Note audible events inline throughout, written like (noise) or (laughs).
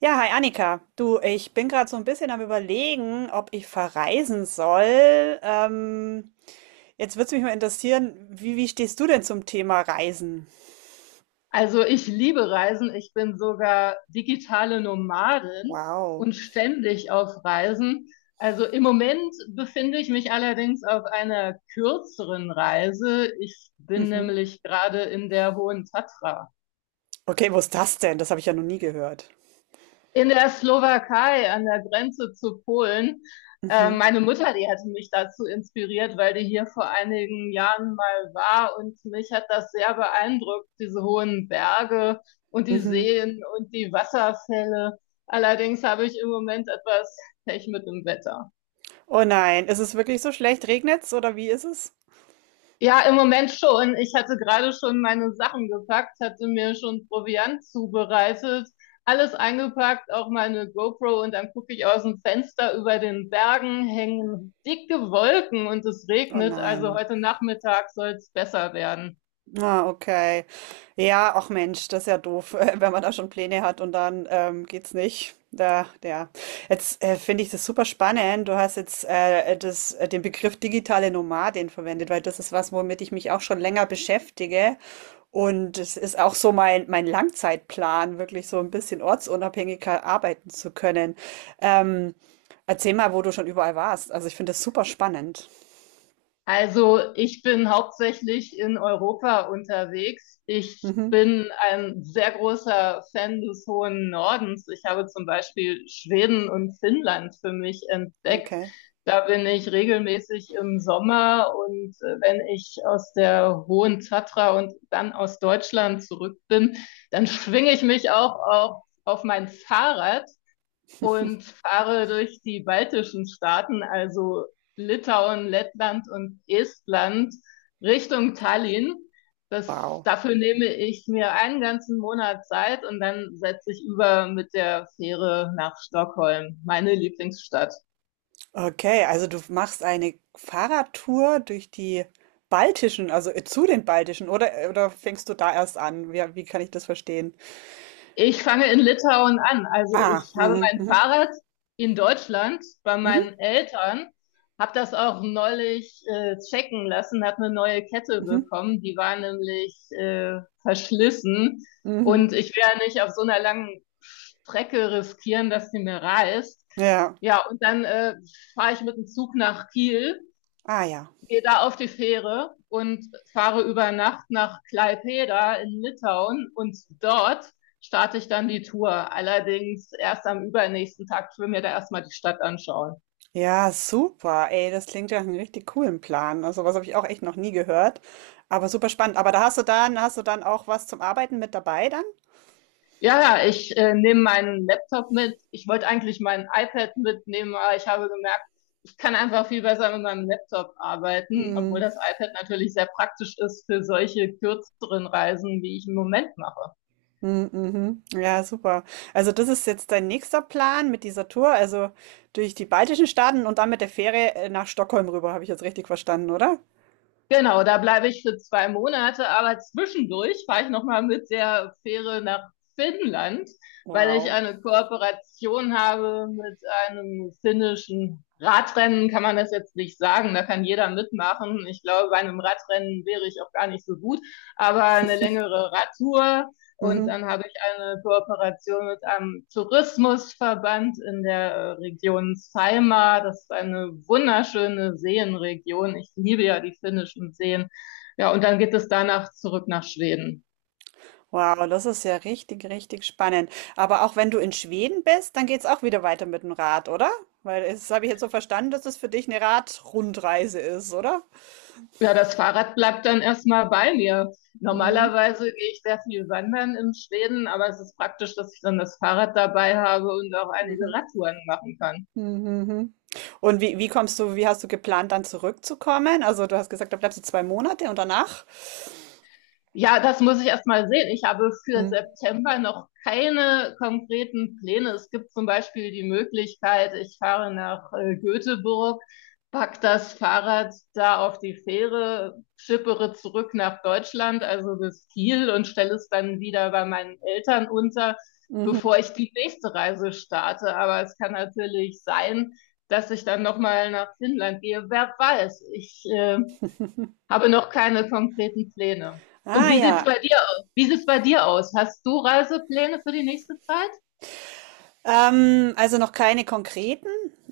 Ja, hi Annika. Du, ich bin gerade so ein bisschen am Überlegen, ob ich verreisen soll. Jetzt würde es mich mal interessieren, wie stehst du denn zum Thema Reisen? Also ich liebe Reisen. Ich bin sogar digitale Nomadin Wow. und ständig auf Reisen. Also im Moment befinde ich mich allerdings auf einer kürzeren Reise. Ich bin Mhm. nämlich gerade in der Hohen Tatra. Okay, wo ist das denn? Das habe ich ja noch nie gehört. In der Slowakei an der Grenze zu Polen. Mhm. Meine Mutter, die hatte mich dazu inspiriert, weil die hier vor einigen Jahren mal war und mich hat das sehr beeindruckt, diese hohen Berge und die Mhm. Seen und die Wasserfälle. Allerdings habe ich im Moment etwas Pech mit dem Wetter. Oh nein, ist es wirklich so schlecht? Regnet's oder wie ist es? Ja, im Moment schon. Ich hatte gerade schon meine Sachen gepackt, hatte mir schon Proviant zubereitet, alles eingepackt, auch meine GoPro und dann gucke ich aus dem Fenster, über den Bergen hängen dicke Wolken und es Oh regnet. Also nein. heute Nachmittag soll es besser werden. Ah, okay. Ja, ach Mensch, das ist ja doof, (laughs) wenn man da schon Pläne hat und dann geht's nicht. Da, ja. Jetzt finde ich das super spannend. Du hast jetzt den Begriff digitale Nomadin verwendet, weil das ist was, womit ich mich auch schon länger beschäftige. Und es ist auch so mein Langzeitplan, wirklich so ein bisschen ortsunabhängiger arbeiten zu können. Ähm, Erzähl mal, wo du schon überall warst. Also ich finde das super spannend. Also ich bin hauptsächlich in Europa unterwegs. Ich Mhm. bin ein sehr großer Fan des hohen Nordens. Ich habe zum Beispiel Schweden und Finnland für mich entdeckt. Okay. Da bin ich regelmäßig im Sommer und wenn ich aus der Hohen Tatra und dann aus Deutschland zurück bin, dann schwinge ich mich auch auf mein Fahrrad und fahre durch die baltischen Staaten, also Litauen, Lettland und Estland, Richtung Tallinn. Wow. Dafür nehme ich mir 1 ganzen Monat Zeit und dann setze ich über mit der Fähre nach Stockholm, meine Lieblingsstadt. Okay, also du machst eine Fahrradtour durch die baltischen, zu den baltischen, oder oder fängst du da erst an? Wie kann ich das verstehen? Ich fange in Litauen an. Also Ah, ich habe mhm, mein mhm, Fahrrad in Deutschland bei mhm, meinen Eltern, habe das auch neulich checken lassen, habe eine neue Kette mhm, bekommen, die war nämlich verschlissen mhm, und mhm. ich will ja nicht auf so einer langen Strecke riskieren, dass die mir reißt. Ja, Ja, und dann fahre ich mit dem Zug nach Kiel, ah ja. gehe da auf die Fähre und fahre über Nacht nach Klaipeda in Litauen und dort starte ich dann die Tour. Allerdings erst am übernächsten Tag. Ich will mir da erstmal die Stadt anschauen. Ja, super, ey, das klingt ja nach einem richtig coolen Plan. Also was habe ich auch echt noch nie gehört, aber super spannend. Aber da hast du hast du dann auch was zum Arbeiten mit dabei dann? Ja, ja, ich nehme meinen Laptop mit. Ich wollte eigentlich mein iPad mitnehmen, aber ich habe gemerkt, ich kann einfach viel besser mit meinem Laptop arbeiten, obwohl Hm. das iPad natürlich sehr praktisch ist für solche kürzeren Reisen, wie ich im Moment mache. Mm, mhm. Ja, super. Also das ist jetzt dein nächster Plan mit dieser Tour, also durch die baltischen Staaten und dann mit der Fähre nach Stockholm rüber, habe ich jetzt richtig verstanden, oder? Genau, da bleibe ich für 2 Monate, aber zwischendurch fahre ich noch mal mit der Fähre nach Finnland, weil ich Wow. eine Kooperation habe mit einem finnischen Radrennen, kann man das jetzt nicht sagen, da kann jeder mitmachen. Ich glaube, bei einem Radrennen wäre ich auch gar nicht so gut, aber eine längere Radtour, und Mhm. dann habe ich eine Kooperation mit einem Tourismusverband in der Region Saimaa. Das ist eine wunderschöne Seenregion. Ich liebe ja die finnischen Seen. Ja, und dann geht es danach zurück nach Schweden. Wow, das ist ja richtig, richtig spannend. Aber auch wenn du in Schweden bist, dann geht's auch wieder weiter mit dem Rad, oder? Weil das habe ich jetzt so verstanden, dass es für dich eine Radrundreise ist, oder? Ja, das Fahrrad bleibt dann erstmal bei mir. Mhm. Normalerweise gehe ich sehr viel wandern in Schweden, aber es ist praktisch, dass ich dann das Fahrrad dabei habe und auch einige Mhm. Radtouren machen kann. Mhm. Mhm. Mhm. Und wie kommst wie hast du geplant, dann zurückzukommen? Also du hast gesagt, da bleibst du zwei Monate und danach? Ja, das muss ich erst mal sehen. Ich habe für Mhm. September noch keine konkreten Pläne. Es gibt zum Beispiel die Möglichkeit, ich fahre nach Göteborg, pack das Fahrrad da auf die Fähre, schippere zurück nach Deutschland, also bis Kiel, und stelle es dann wieder bei meinen Eltern unter, Mhm. bevor ich die nächste Reise starte. Aber es kann natürlich sein, dass ich dann nochmal nach Finnland gehe. Wer weiß, ich habe noch keine konkreten Pläne. Und Ah wie sieht's ja, bei dir aus? Wie sieht's bei dir aus? Hast du Reisepläne für die nächste Zeit? Also noch keine konkreten.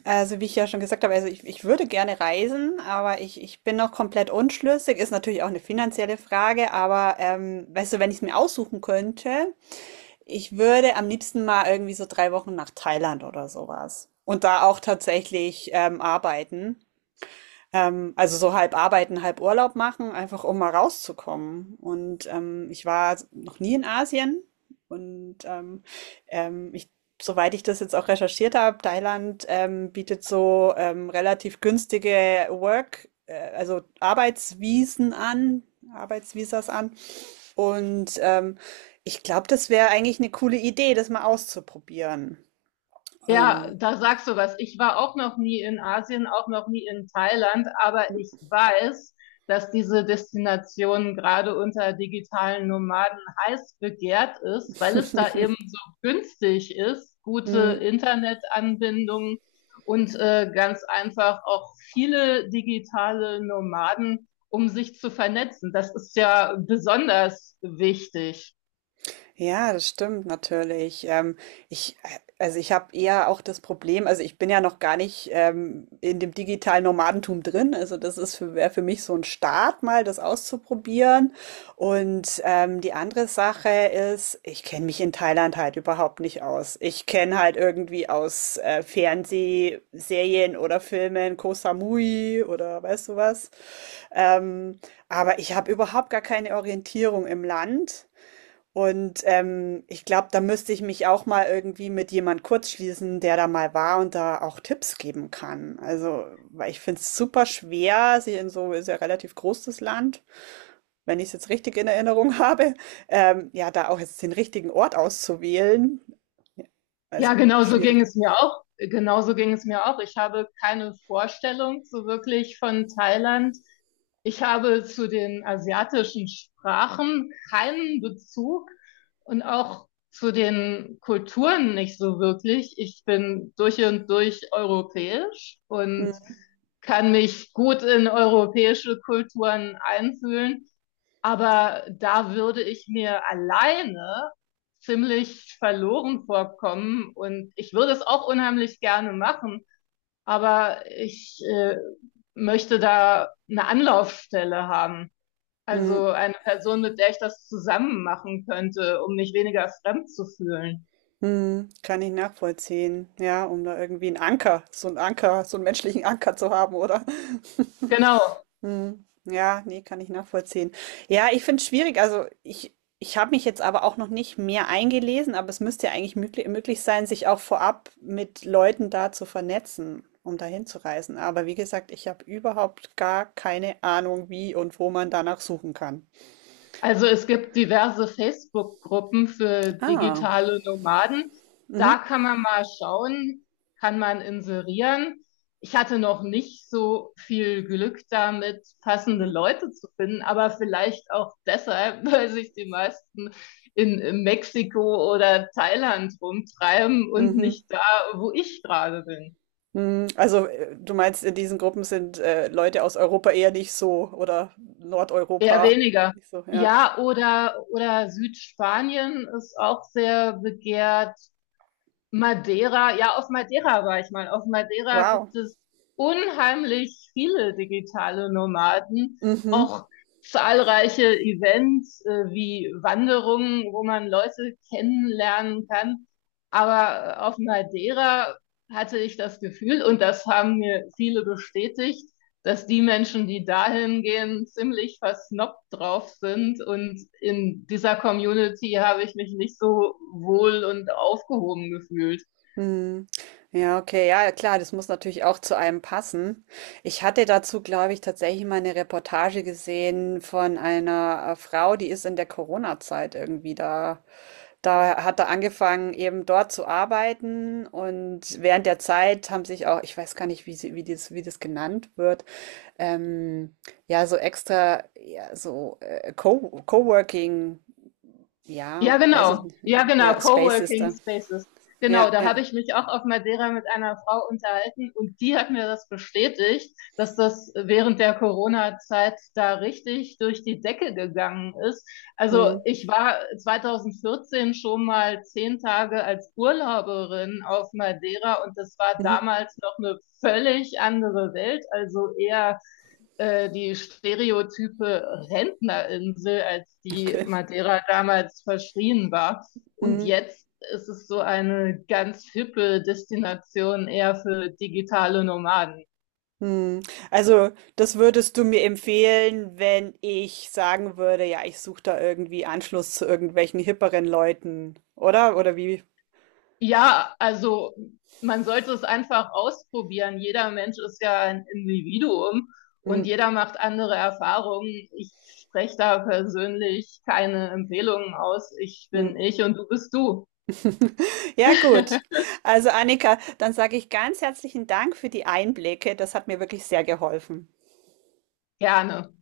Also wie ich ja schon gesagt habe, ich würde gerne reisen, aber ich bin noch komplett unschlüssig. Ist natürlich auch eine finanzielle Frage, aber weißt du, wenn ich es mir aussuchen könnte, ich würde am liebsten mal irgendwie so drei Wochen nach Thailand oder sowas. Und da auch tatsächlich arbeiten. Also so halb arbeiten, halb Urlaub machen, einfach um mal rauszukommen. Und ich war noch nie in Asien und ähm, ich, soweit ich das jetzt auch recherchiert habe, Thailand bietet so relativ günstige also Arbeitsvisen an, Arbeitsvisas an. Und ich glaube, das wäre eigentlich eine coole Idee, das mal auszuprobieren. Ja, Ähm, da sagst du was. Ich war auch noch nie in Asien, auch noch nie in Thailand, aber ich weiß, dass diese Destination gerade unter digitalen Nomaden heiß begehrt ist, weil es da eben so günstig ist, gute Internetanbindungen und ganz einfach auch viele digitale Nomaden, um sich zu vernetzen. Das ist ja besonders wichtig. Ja, das stimmt natürlich. Ich, äh, also ich habe eher auch das Problem, also ich bin ja noch gar nicht in dem digitalen Nomadentum drin. Also das ist wäre für mich so ein Start, mal das auszuprobieren. Und die andere Sache ist, ich kenne mich in Thailand halt überhaupt nicht aus. Ich kenne halt irgendwie aus Fernsehserien oder Filmen Koh Samui oder weißt du was. Ähm, aber ich habe überhaupt gar keine Orientierung im Land. Und ich glaube, da müsste ich mich auch mal irgendwie mit jemand kurzschließen, der da mal war und da auch Tipps geben kann. Also, weil ich finde es super schwer, sie in so, ist ja relativ groß das Land, wenn ich es jetzt richtig in Erinnerung (laughs) habe, ja, da auch jetzt den richtigen Ort auszuwählen. Ja, also, Ja, genau so ging schwierig. es mir auch. Genauso ging es mir auch. Ich habe keine Vorstellung so wirklich von Thailand. Ich habe zu den asiatischen Sprachen keinen Bezug und auch zu den Kulturen nicht so wirklich. Ich bin durch und durch europäisch Hm, und kann mich gut in europäische Kulturen einfühlen. Aber da würde ich mir alleine ziemlich verloren vorkommen. Und ich würde es auch unheimlich gerne machen, aber ich möchte da eine Anlaufstelle haben. hm, Also eine Person, mit der ich das zusammen machen könnte, um mich weniger fremd zu fühlen. hm, kann ich nachvollziehen, ja, um da irgendwie so so einen menschlichen Anker zu haben, oder? (laughs) Genau. Mhm. Ja, nee, kann ich nachvollziehen. Ja, ich finde es schwierig. Ich habe mich jetzt aber auch noch nicht mehr eingelesen, aber es müsste ja eigentlich möglich sein, sich auch vorab mit Leuten da zu vernetzen, um dahin zu reisen. Aber wie gesagt, ich habe überhaupt gar keine Ahnung, wie und wo man danach suchen kann. Also es gibt diverse Facebook-Gruppen für Ah, digitale Nomaden. mhm. Da kann man mal schauen, kann man inserieren. Ich hatte noch nicht so viel Glück damit, passende Mhm. Leute zu finden, aber vielleicht auch deshalb, (laughs) weil sich die meisten in Mexiko oder Thailand rumtreiben und Mhm. nicht da, wo ich gerade bin. Mhm. Also du meinst, in diesen Gruppen sind Leute aus Europa eher nicht so oder Eher Nordeuropa weniger. nicht so, ja. Ja, oder Südspanien ist auch sehr begehrt. Madeira, ja, auf Madeira war ich mal. Auf Madeira Wow. gibt es unheimlich viele digitale Nomaden, Mhm. auch zahlreiche Events wie Wanderungen, wo man Leute kennenlernen kann. Aber auf Madeira hatte ich das Gefühl, und das haben mir viele bestätigt, dass die Menschen, die dahin gehen, ziemlich versnoppt drauf sind. Und in dieser Community habe ich mich nicht so wohl und aufgehoben gefühlt. Hm. Ja, okay, ja, ja, klar, das muss natürlich auch zu einem passen. Ich hatte dazu, glaube ich, tatsächlich mal eine Reportage gesehen von einer Frau, die ist in der Corona-Zeit irgendwie da. Da hat er angefangen, eben dort zu arbeiten und während der Zeit haben sich auch, ich weiß gar nicht, wie das genannt wird, ähm, ja, so extra, ja, so Co Coworking, ja, Ja, weiß ich genau. nicht, Ja, genau. ja, Spaces Coworking da, Spaces. ja, Genau, da ja. habe ich mich auch auf Madeira mit einer Frau unterhalten und die hat mir das bestätigt, dass das während der Corona-Zeit da richtig durch die Decke gegangen ist. Hm. Also ich war 2014 schon mal 10 Tage als Urlauberin auf Madeira und das war Mhm. damals noch eine völlig andere Welt, also eher die stereotype Rentnerinsel, als die Okay. Madeira damals verschrien war. Und Mhm. jetzt ist es so eine ganz hippe Destination eher für digitale Nomaden. Mhm. Also, das würdest du mir empfehlen, wenn ich sagen würde, ja, ich suche da irgendwie Anschluss zu irgendwelchen hipperen Leuten, oder? Oder wie? Ja, also man sollte es einfach ausprobieren. Jeder Mensch ist ja ein Individuum und Mhm. jeder macht andere Erfahrungen. Ich spreche da persönlich keine Empfehlungen aus. Ich bin Mhm. ich und du bist du. Ja, gut. (laughs) Also, Annika, dann sage ich ganz herzlichen Dank für die Einblicke. Das hat mir wirklich sehr geholfen. Gerne.